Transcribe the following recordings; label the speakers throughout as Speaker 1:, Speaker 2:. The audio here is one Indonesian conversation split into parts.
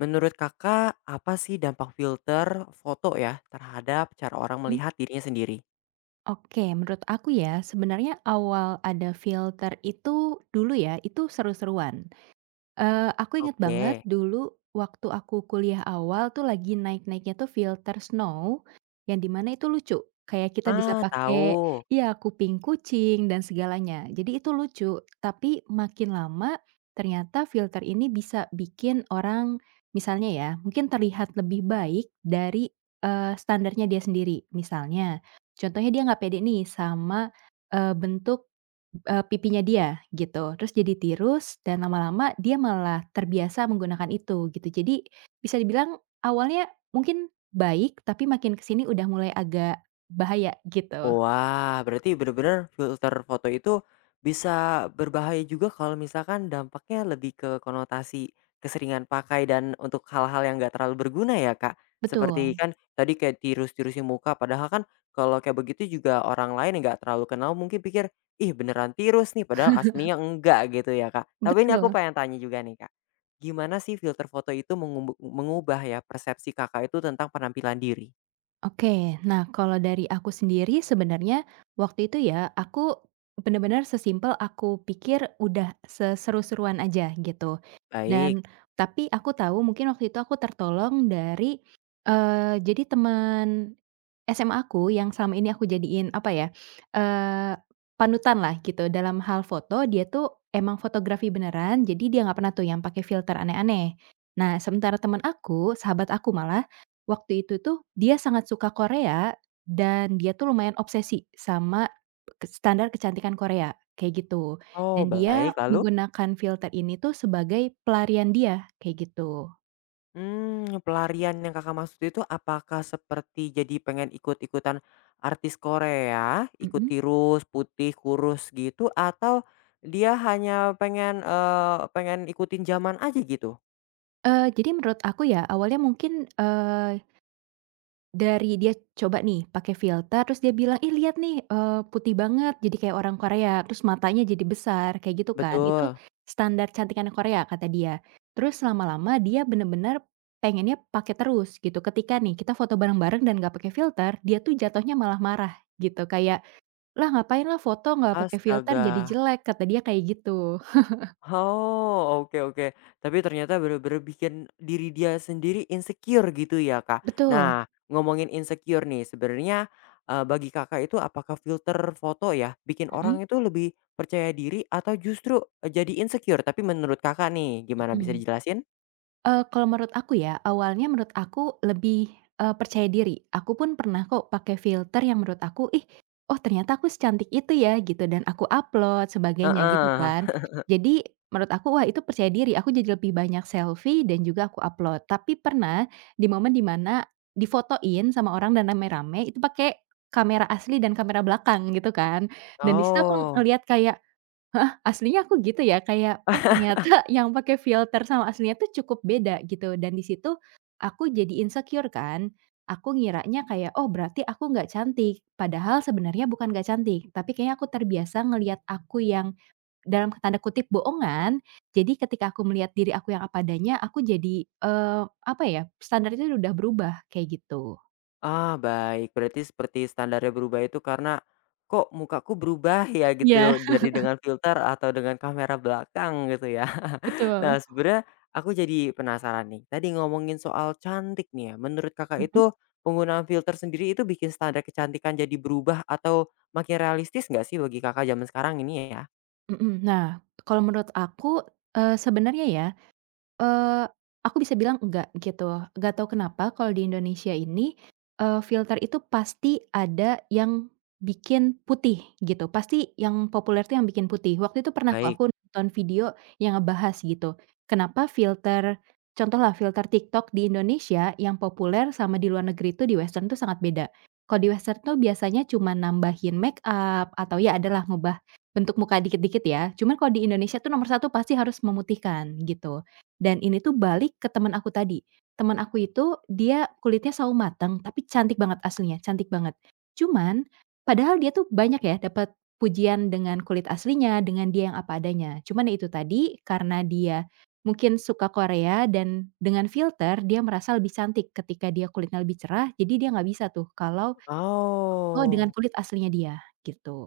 Speaker 1: Menurut Kakak, apa sih dampak filter foto ya terhadap cara orang
Speaker 2: Mmm,
Speaker 1: melihat dirinya sendiri?
Speaker 2: oke, menurut aku ya, sebenarnya awal ada filter itu dulu ya, itu seru-seruan. Aku inget banget
Speaker 1: Oke.
Speaker 2: dulu waktu aku kuliah awal tuh lagi naik-naiknya tuh filter snow, yang di mana itu lucu, kayak kita bisa
Speaker 1: Ah,
Speaker 2: pakai
Speaker 1: tahu.
Speaker 2: iya, kuping kucing dan segalanya. Jadi itu lucu, tapi makin lama ternyata filter ini bisa bikin orang misalnya ya, mungkin terlihat lebih baik dari, standarnya dia sendiri. Misalnya, contohnya dia nggak pede nih sama, bentuk pipinya dia gitu, terus jadi tirus dan lama-lama dia malah terbiasa menggunakan itu gitu. Jadi bisa dibilang awalnya mungkin baik, tapi makin ke sini udah mulai agak bahaya gitu.
Speaker 1: Wah, berarti bener-bener filter foto itu bisa berbahaya juga kalau misalkan dampaknya lebih ke konotasi keseringan pakai dan untuk hal-hal yang nggak terlalu berguna ya, Kak. Seperti
Speaker 2: Betul
Speaker 1: kan tadi kayak tirus-tirusin muka, padahal kan kalau kayak begitu juga orang lain yang nggak terlalu kenal mungkin pikir, ih beneran tirus nih, padahal aslinya enggak gitu ya, Kak. Tapi ini aku
Speaker 2: betul.
Speaker 1: pengen tanya juga nih, Kak. Gimana sih filter foto itu mengubah ya persepsi kakak itu tentang penampilan diri?
Speaker 2: Oke, nah kalau dari aku sendiri sebenarnya waktu itu ya aku bener-bener sesimpel aku pikir udah seseru-seruan aja gitu dan
Speaker 1: Baik.
Speaker 2: tapi aku tahu mungkin waktu itu aku tertolong dari, jadi teman SMA aku yang selama ini aku jadiin apa ya, eee, panutan lah gitu dalam hal foto, dia tuh emang fotografi beneran, jadi dia nggak pernah tuh yang pakai filter aneh-aneh. Nah, sementara teman aku, sahabat aku malah, waktu itu tuh dia sangat suka Korea dan dia tuh lumayan obsesi sama ke standar kecantikan Korea, kayak gitu.
Speaker 1: Oh,
Speaker 2: Dan dia
Speaker 1: baik. Lalu?
Speaker 2: menggunakan filter ini tuh sebagai pelarian dia, kayak gitu.
Speaker 1: Hmm pelarian yang Kakak maksud itu apakah seperti jadi pengen ikut-ikutan artis Korea, ikut
Speaker 2: Mhm.
Speaker 1: tirus, putih, kurus gitu atau dia hanya pengen, pengen ikutin zaman aja gitu?
Speaker 2: Jadi menurut aku ya awalnya mungkin, dari dia coba nih pakai filter terus dia bilang, "Ih lihat nih, putih banget jadi kayak orang Korea," terus matanya jadi besar kayak gitu kan, itu
Speaker 1: Betul,
Speaker 2: standar cantik anak Korea kata dia. Terus lama-lama dia bener-bener pengennya pakai terus gitu, ketika nih kita foto bareng-bareng dan nggak pakai filter, dia tuh jatuhnya malah marah gitu, kayak, "Lah ngapain lah foto nggak pakai filter jadi
Speaker 1: astaga.
Speaker 2: jelek," kata dia kayak gitu.
Speaker 1: Oh, oke oke. Tapi ternyata bener-bener bikin diri dia sendiri insecure gitu ya, Kak.
Speaker 2: Betul,
Speaker 1: Nah, ngomongin insecure nih, sebenarnya, bagi Kakak itu apakah filter foto ya, bikin
Speaker 2: mhm
Speaker 1: orang itu lebih percaya diri atau justru, jadi insecure? Tapi menurut Kakak nih, gimana bisa
Speaker 2: mhm.
Speaker 1: dijelasin?
Speaker 2: Kalau menurut aku ya, awalnya menurut aku lebih, percaya diri. Aku pun pernah kok pakai filter yang menurut aku, "Ih, oh ternyata aku secantik itu ya," gitu, dan aku upload sebagainya gitu
Speaker 1: Heeh.
Speaker 2: kan. Jadi menurut aku, wah itu percaya diri, aku jadi lebih banyak selfie dan juga aku upload. Tapi pernah di momen di mana difotoin sama orang dan rame-rame, itu pakai kamera asli dan kamera belakang gitu kan, dan di situ aku
Speaker 1: Oh.
Speaker 2: ngelihat kayak Heeh, aslinya aku gitu ya kayak, oh ternyata yang pakai filter sama aslinya tuh cukup beda gitu dan di situ aku jadi insecure kan. Aku ngiranya kayak, oh berarti aku nggak cantik, padahal sebenarnya bukan nggak cantik, tapi kayaknya aku terbiasa ngelihat aku yang dalam tanda kutip "bohongan". Jadi ketika aku melihat diri aku yang apa adanya, aku jadi, apa ya, standar itu udah berubah kayak gitu.
Speaker 1: Ah, baik. Berarti seperti standarnya berubah itu karena, "Kok mukaku berubah ya?" Gitu,
Speaker 2: Iya,
Speaker 1: loh, dari dengan filter atau dengan kamera belakang gitu ya.
Speaker 2: betul.
Speaker 1: Nah, sebenarnya aku jadi penasaran nih, tadi ngomongin soal cantik nih ya, menurut Kakak
Speaker 2: Mhm
Speaker 1: itu penggunaan filter sendiri itu bikin standar kecantikan jadi berubah atau makin realistis nggak sih bagi Kakak zaman sekarang ini ya?
Speaker 2: mhm. Nah, kalau menurut aku, sebenarnya ya Eee, aku bisa bilang enggak gitu, nggak tahu kenapa kalau di Indonesia ini, filter itu pasti ada yang bikin putih gitu, pasti yang populer tuh yang bikin putih. Waktu itu pernah kok
Speaker 1: Baik.
Speaker 2: aku nonton video yang ngebahas gitu, kenapa filter contohlah filter TikTok di Indonesia yang populer sama di luar negeri itu di western tuh sangat beda. Kalau di western tuh biasanya cuma nambahin make up atau ya adalah ngubah bentuk muka dikit-dikit ya, cuman kalau di Indonesia tuh nomor satu pasti harus memutihkan gitu. Dan ini tuh balik ke teman aku tadi. Teman aku itu dia kulitnya sawo mateng, tapi cantik banget aslinya, cantik banget. Cuman, padahal dia tuh banyak ya dapat pujian dengan kulit aslinya, dengan dia yang apa adanya. Cuman ya itu tadi, karena dia mungkin suka Korea dan dengan filter dia merasa lebih cantik ketika dia kulitnya lebih cerah, jadi dia nggak bisa tuh kalau oh dengan
Speaker 1: Oh.
Speaker 2: kulit aslinya dia, gitu.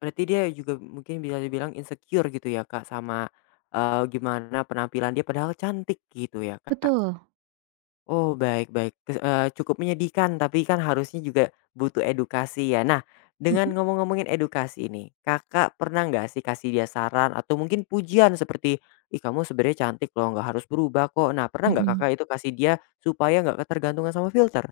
Speaker 1: Berarti dia juga mungkin bisa dibilang insecure gitu ya, Kak, sama, gimana penampilan dia padahal cantik gitu ya, Kak?
Speaker 2: Betul,
Speaker 1: Oh, baik baik, cukup menyedihkan, tapi kan harusnya juga butuh edukasi ya. Nah, dengan
Speaker 2: mhm
Speaker 1: ngomong-ngomongin edukasi ini Kakak pernah nggak sih kasih dia saran atau mungkin pujian seperti, "Ih, kamu sebenarnya cantik loh, nggak harus berubah kok." Nah, pernah nggak
Speaker 2: mhm.
Speaker 1: Kakak itu kasih dia supaya nggak ketergantungan sama filter?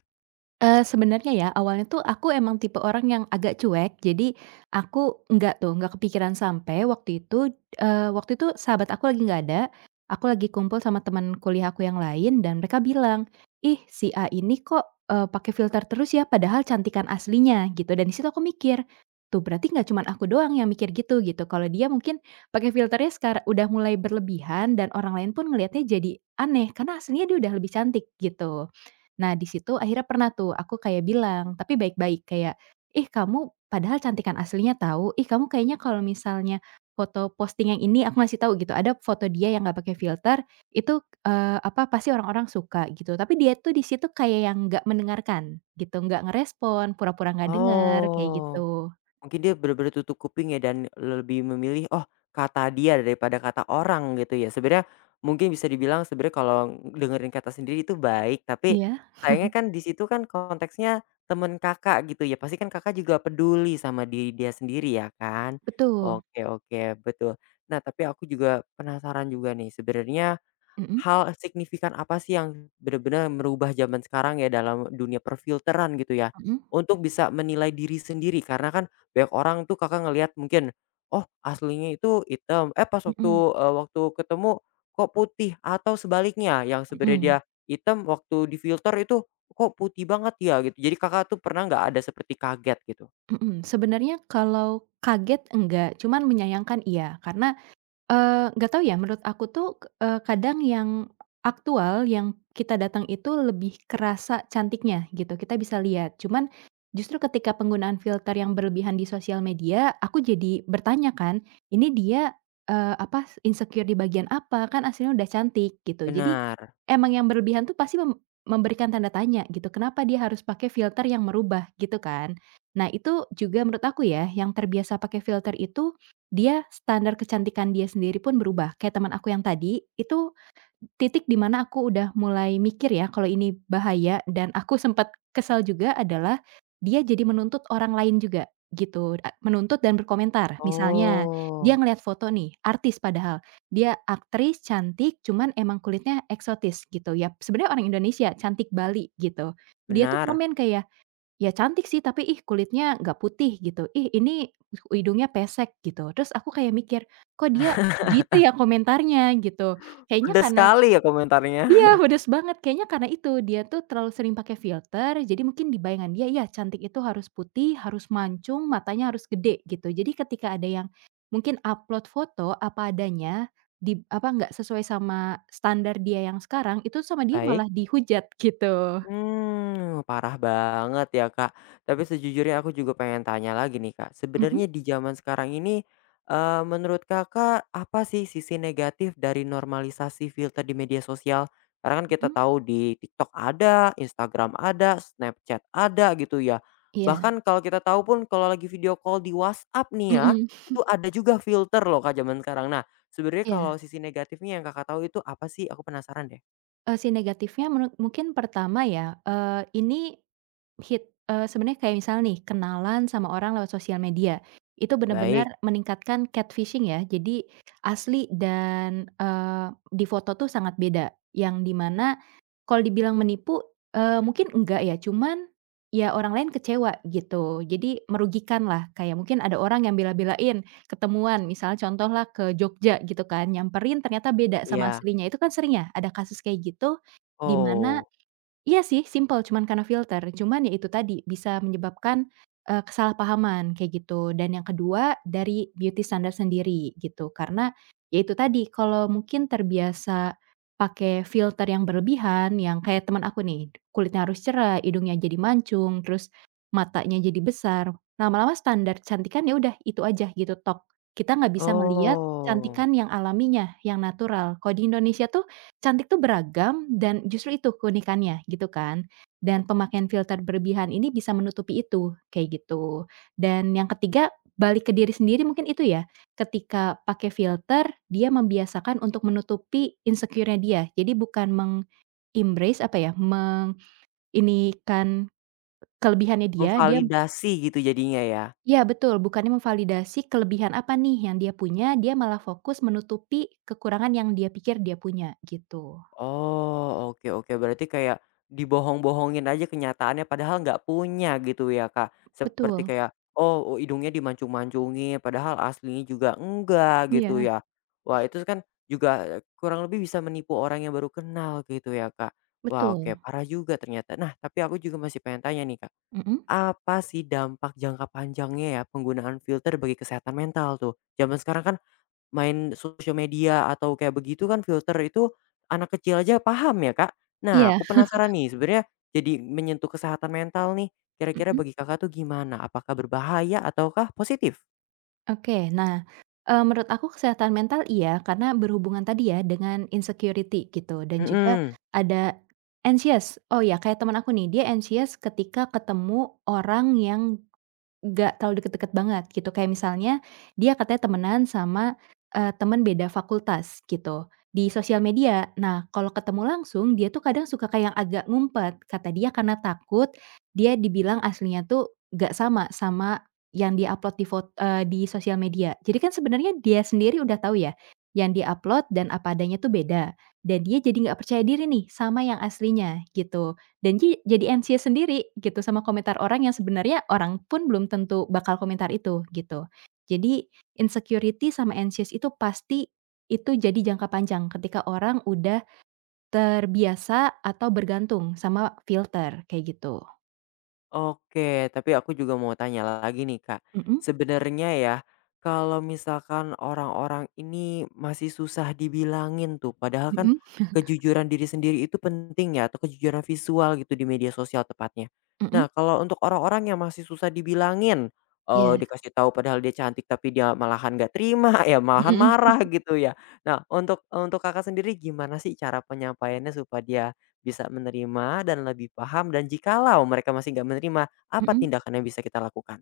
Speaker 2: Sebenarnya ya, awalnya tuh aku emang tipe orang yang agak cuek, jadi aku enggak tuh, enggak kepikiran sampai waktu itu, waktu itu sahabat aku lagi nggak ada, aku lagi kumpul sama teman kuliah aku yang lain dan mereka bilang, "Ih, si A ini kok, pakai filter terus ya, padahal cantikan aslinya," gitu. Dan di situ aku mikir, "Tuh, berarti nggak cuman aku doang yang mikir gitu," gitu. Kalau dia mungkin pakai filternya sekar udah mulai berlebihan dan orang lain pun ngelihatnya jadi aneh, karena aslinya dia udah lebih cantik, gitu. Nah, di situ akhirnya pernah tuh aku kayak bilang, tapi baik-baik kayak, "Ih, kamu padahal cantikan aslinya tahu. Ih, kamu kayaknya kalau misalnya foto posting yang ini" aku ngasih tahu gitu, ada foto dia yang nggak pakai filter, itu, apa, pasti orang-orang suka gitu. Tapi dia tuh di situ kayak yang nggak mendengarkan gitu, nggak ngerespon, pura-pura nggak dengar, kayak
Speaker 1: Oh.
Speaker 2: gitu.
Speaker 1: Mungkin dia benar-benar tutup kuping ya dan lebih memilih, "Oh, kata dia," daripada kata orang gitu ya. Sebenarnya mungkin bisa dibilang sebenarnya kalau dengerin kata sendiri itu baik, tapi
Speaker 2: Iya,
Speaker 1: sayangnya kan di situ kan konteksnya temen Kakak gitu ya, pasti kan Kakak juga peduli sama diri dia sendiri ya kan?
Speaker 2: betul.
Speaker 1: Oke oke, betul. Nah, tapi aku juga penasaran juga nih sebenarnya
Speaker 2: Mhm
Speaker 1: Hal signifikan apa sih yang benar-benar merubah zaman sekarang ya dalam dunia perfilteran gitu ya,
Speaker 2: mhm
Speaker 1: untuk bisa menilai diri sendiri? Karena kan banyak orang tuh Kakak ngelihat mungkin, oh aslinya itu hitam, eh pas waktu,
Speaker 2: mhm
Speaker 1: waktu ketemu kok putih atau sebaliknya yang sebenarnya dia
Speaker 2: mhm
Speaker 1: hitam waktu difilter itu kok putih banget ya gitu. Jadi Kakak tuh pernah nggak ada seperti kaget gitu?
Speaker 2: mhm. Sebenarnya kalau kaget enggak, cuman menyayangkan iya, karena nggak tahu ya, menurut aku tuh, kadang yang aktual, yang kita datang itu lebih kerasa cantiknya gitu, kita bisa lihat. Cuman justru ketika penggunaan filter yang berlebihan di sosial media, aku jadi bertanya kan, ini dia, apa, insecure di bagian apa? Kan aslinya udah cantik gitu. Jadi
Speaker 1: Benar.
Speaker 2: emang yang berlebihan tuh pasti memberikan tanda tanya gitu, kenapa dia harus pakai filter yang merubah gitu kan. Nah itu juga menurut aku ya, yang terbiasa pakai filter itu dia standar kecantikan dia sendiri pun berubah, kayak teman aku yang tadi, itu titik di mana aku udah mulai mikir ya kalau ini bahaya dan aku sempat kesal juga adalah dia jadi menuntut orang lain juga gitu, a menuntut dan berkomentar. Misalnya dia
Speaker 1: Oh,
Speaker 2: ngelihat foto nih, artis padahal, dia aktris cantik cuman emang kulitnya eksotis gitu, ya sebenarnya orang Indonesia, cantik Bali gitu. Dia tuh
Speaker 1: benar.
Speaker 2: komen kayak ya cantik sih, tapi, ih kulitnya nggak putih gitu, ih ini hidungnya pesek gitu. Terus aku kayak mikir, kok dia gitu ya komentarnya gitu. Kayaknya
Speaker 1: Pedes
Speaker 2: karena
Speaker 1: sekali ya komentarnya.
Speaker 2: iya pedes banget, kayaknya karena itu, dia tuh terlalu sering pakai filter, jadi mungkin di bayangan dia, ya cantik itu harus putih, harus mancung, matanya harus gede gitu. Jadi ketika ada yang mungkin upload foto apa adanya, di apa, nggak sesuai sama standar dia yang sekarang, itu sama dia malah
Speaker 1: Baik.
Speaker 2: dihujat gitu.
Speaker 1: Hmm parah banget ya, Kak. Tapi sejujurnya aku juga pengen tanya lagi nih, Kak.
Speaker 2: Mhm
Speaker 1: Sebenarnya di zaman sekarang ini, menurut Kakak apa sih sisi negatif dari normalisasi filter di media sosial? Karena kan kita
Speaker 2: mhm,
Speaker 1: tahu di TikTok ada, Instagram ada, Snapchat ada gitu ya.
Speaker 2: iya,
Speaker 1: Bahkan kalau kita tahu pun kalau lagi video call di WhatsApp nih ya,
Speaker 2: mhm,
Speaker 1: itu ada juga filter loh, Kak, zaman sekarang. Nah, sebenarnya
Speaker 2: iya.
Speaker 1: kalau sisi negatifnya yang Kakak tahu itu apa sih? Aku penasaran deh.
Speaker 2: Si negatifnya menurut mungkin pertama ya, ini sebenarnya kayak misal nih, kenalan sama orang lewat sosial media, itu benar-benar
Speaker 1: Baik,
Speaker 2: meningkatkan catfishing ya. Jadi asli dan, di foto tuh sangat beda, yang dimana mana kalau dibilang menipu, mungkin enggak ya, cuman ya orang lain kecewa gitu. Jadi merugikan lah kayak mungkin ada orang yang bela-belain ketemuan, misalnya contoh lah ke Jogja gitu kan, nyamperin ternyata beda sama
Speaker 1: iya.
Speaker 2: aslinya. Itu kan sering ya, ada kasus kayak gitu, di mana
Speaker 1: Oh.
Speaker 2: iya sih, simpel, cuman karena filter. Cuman ya itu tadi, bisa menyebabkan, kesalahpahaman kayak gitu. Dan yang kedua, dari beauty standar sendiri gitu. Karena ya itu tadi, kalau mungkin terbiasa pakai filter yang berlebihan, yang kayak teman aku nih, kulitnya harus cerah, hidungnya jadi mancung, terus matanya jadi besar, lama-lama standar kecantikan ya udah itu aja gitu, tok. Kita nggak bisa ngelihat
Speaker 1: Oh.
Speaker 2: cantikan yang alaminya, yang natural. Kalau di Indonesia tuh cantik tuh beragam dan justru itu keunikannya gitu kan, dan pemakaian filter berlebihan ini bisa menutupi itu, kayak gitu. Dan yang ketiga, balik ke diri sendiri mungkin itu ya, ketika pakai filter dia membiasakan untuk menutupi insecure-nya dia. Jadi bukan meng-embrace apa ya, menginikan kelebihannya dia, dia
Speaker 1: Memvalidasi gitu jadinya ya?
Speaker 2: ya betul, bukannya memvalidasi kelebihan apa nih yang dia punya, dia malah fokus menutupi kekurangan yang dia pikir dia punya gitu.
Speaker 1: Oh, oke oke. Berarti kayak dibohong-bohongin aja kenyataannya padahal nggak punya gitu ya, Kak? Seperti
Speaker 2: Betul,
Speaker 1: kayak, oh, oh, hidungnya dimancung-mancungin padahal aslinya juga enggak gitu
Speaker 2: iya.
Speaker 1: ya. Wah, itu kan juga eh, kurang lebih bisa menipu orang yang baru kenal gitu ya, Kak? Wah,
Speaker 2: Betul,
Speaker 1: oke, parah juga ternyata. Nah, tapi aku juga masih pengen tanya nih, Kak.
Speaker 2: mhm,
Speaker 1: Apa sih dampak jangka panjangnya ya penggunaan filter bagi kesehatan mental tuh? Zaman sekarang kan Main sosial media atau kayak begitu kan filter itu anak kecil aja paham ya, Kak. Nah,
Speaker 2: iya.
Speaker 1: aku penasaran nih sebenarnya jadi menyentuh kesehatan mental nih, kira-kira
Speaker 2: mhm,
Speaker 1: bagi Kakak tuh gimana? Apakah berbahaya ataukah positif?
Speaker 2: oke. Nah, menurut aku kesehatan mental iya, karena berhubungan tadi ya dengan insecurity gitu dan juga
Speaker 1: Mhm.
Speaker 2: ada anxious. Oh ya, kayak teman aku nih, dia anxious ketika ketemu orang yang nggak terlalu deket-deket banget gitu, kayak misalnya dia katanya temenan sama, temen beda fakultas gitu, di sosial media. Nah, kalau ketemu langsung dia tuh kadang suka kayak yang agak ngumpet, kata dia karena takut dia dibilang aslinya tuh nggak sama, sama yang dia upload di di sosial media. Jadi kan sebenarnya dia sendiri udah tahu ya, yang dia upload dan apa adanya tuh beda, dan dia jadi nggak percaya diri nih sama yang aslinya gitu. Dan jadi MC sendiri gitu sama komentar orang yang sebenarnya orang pun belum tentu bakal komentar itu gitu. Jadi insecurity sama anxious itu pasti itu jadi jangka panjang ketika orang udah terbiasa atau bergantung sama filter kayak gitu.
Speaker 1: Oke, tapi aku juga mau tanya lagi nih Kak.
Speaker 2: Mhm
Speaker 1: Sebenarnya ya, kalau misalkan orang-orang ini masih susah dibilangin tuh, padahal kan
Speaker 2: mhm
Speaker 1: kejujuran diri sendiri itu penting ya, atau kejujuran visual gitu di media sosial tepatnya.
Speaker 2: mhm,
Speaker 1: Nah, kalau untuk orang-orang yang masih susah dibilangin, oh
Speaker 2: iya,
Speaker 1: dikasih tahu padahal dia cantik tapi dia malahan nggak terima, ya malahan
Speaker 2: mhm
Speaker 1: marah gitu ya. Nah, untuk Kakak sendiri gimana sih cara penyampaiannya supaya dia bisa menerima dan lebih paham dan jikalau mereka masih nggak menerima,
Speaker 2: mhm
Speaker 1: apa
Speaker 2: mhm.
Speaker 1: tindakan yang bisa kita lakukan?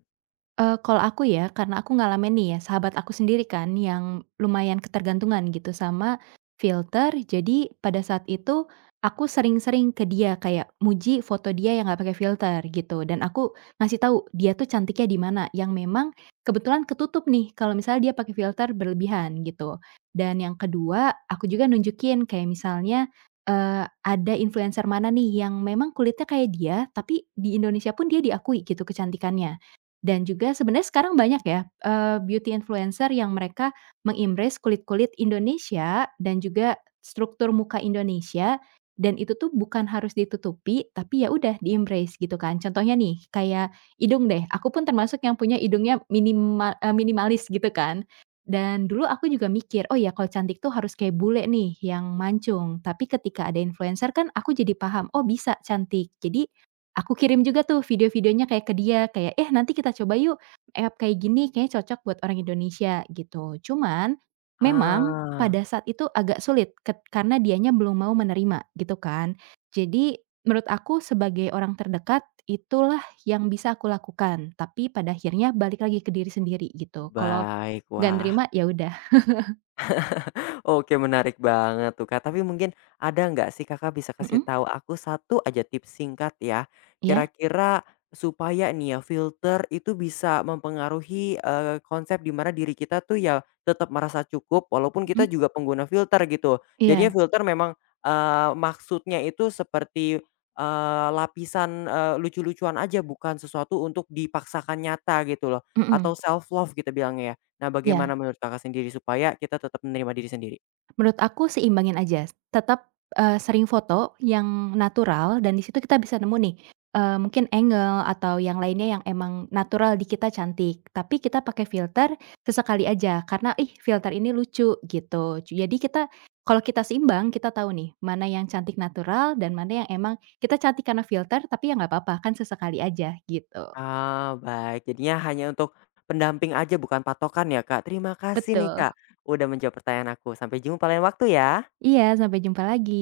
Speaker 2: Kalau aku ya, karena aku ngalamin nih ya, sahabat aku sendiri kan yang lumayan ketergantungan gitu sama filter. Jadi pada saat itu aku sering-sering ke dia kayak muji foto dia yang nggak pakai filter gitu, dan aku ngasih tahu dia tuh cantiknya di mana, yang memang kebetulan ketutup nih kalau misalnya dia pakai filter berlebihan gitu. Dan yang kedua, aku juga nunjukin kayak misalnya, ada influencer mana nih yang memang kulitnya kayak dia, tapi di Indonesia pun dia diakui gitu kecantikannya. Dan juga sebenarnya sekarang banyak ya, beauty influencer yang mereka mengimpress kulit-kulit Indonesia dan juga struktur muka Indonesia, dan itu tuh bukan harus ditutupi, tapi ya udah di gitu kan. Contohnya nih, kayak hidung deh, aku pun termasuk yang punya hidungnya minimal minimalis gitu kan. Dan dulu aku juga mikir, "Oh ya kalau cantik tuh harus kayak bule nih yang mancung." Tapi ketika ada influencer kan aku jadi paham, "Oh bisa cantik." Jadi aku kirim juga tuh video-videonya kayak ke dia, kayak, "Eh, nanti kita coba yuk app kayak gini, kayaknya cocok buat orang Indonesia," gitu. Cuman, memang
Speaker 1: Ah.
Speaker 2: pada saat itu agak sulit karena dianya belum mau menerima, gitu kan. Jadi, menurut aku sebagai orang terdekat, itulah yang bisa aku lakukan, tapi pada akhirnya balik lagi ke diri sendiri, gitu. Kalau
Speaker 1: Baik,
Speaker 2: nggak
Speaker 1: wah
Speaker 2: nerima, ya udah.
Speaker 1: Oke, menarik banget tuh, Kak. Tapi mungkin ada nggak sih Kakak bisa kasih
Speaker 2: Mm-mm,
Speaker 1: tahu aku satu aja tips singkat ya,
Speaker 2: ya, iya,
Speaker 1: kira-kira supaya nih ya filter itu bisa mempengaruhi, konsep di mana diri kita tuh ya tetap merasa cukup walaupun
Speaker 2: mhm,
Speaker 1: kita juga pengguna filter gitu.
Speaker 2: iya,
Speaker 1: Jadinya filter memang, maksudnya itu seperti, lapisan, lucu-lucuan aja bukan sesuatu untuk dipaksakan nyata gitu loh,
Speaker 2: mhm,
Speaker 1: atau self love kita bilangnya ya. Nah,
Speaker 2: iya.
Speaker 1: bagaimana menurut Kakak sendiri supaya kita tetap menerima diri sendiri?
Speaker 2: Menurut aku seimbangin aja, tetap, sering foto yang natural dan di situ kita bisa nemu nih, mungkin angle atau yang lainnya yang emang natural di kita cantik, tapi kita pakai filter sesekali aja karena, "Ih, filter ini lucu," gitu. Jadi kita kalau kita seimbang, kita tahu nih mana yang cantik natural dan mana yang emang kita cantik karena filter, tapi ya nggak apa-apa, kan sesekali aja gitu.
Speaker 1: Ah, baik. Jadinya hanya untuk pendamping aja bukan patokan ya, Kak. Terima kasih nih,
Speaker 2: Betul.
Speaker 1: Kak, udah menjawab pertanyaan aku. Sampai jumpa lain waktu ya.
Speaker 2: Iya, sampai jumpa lagi.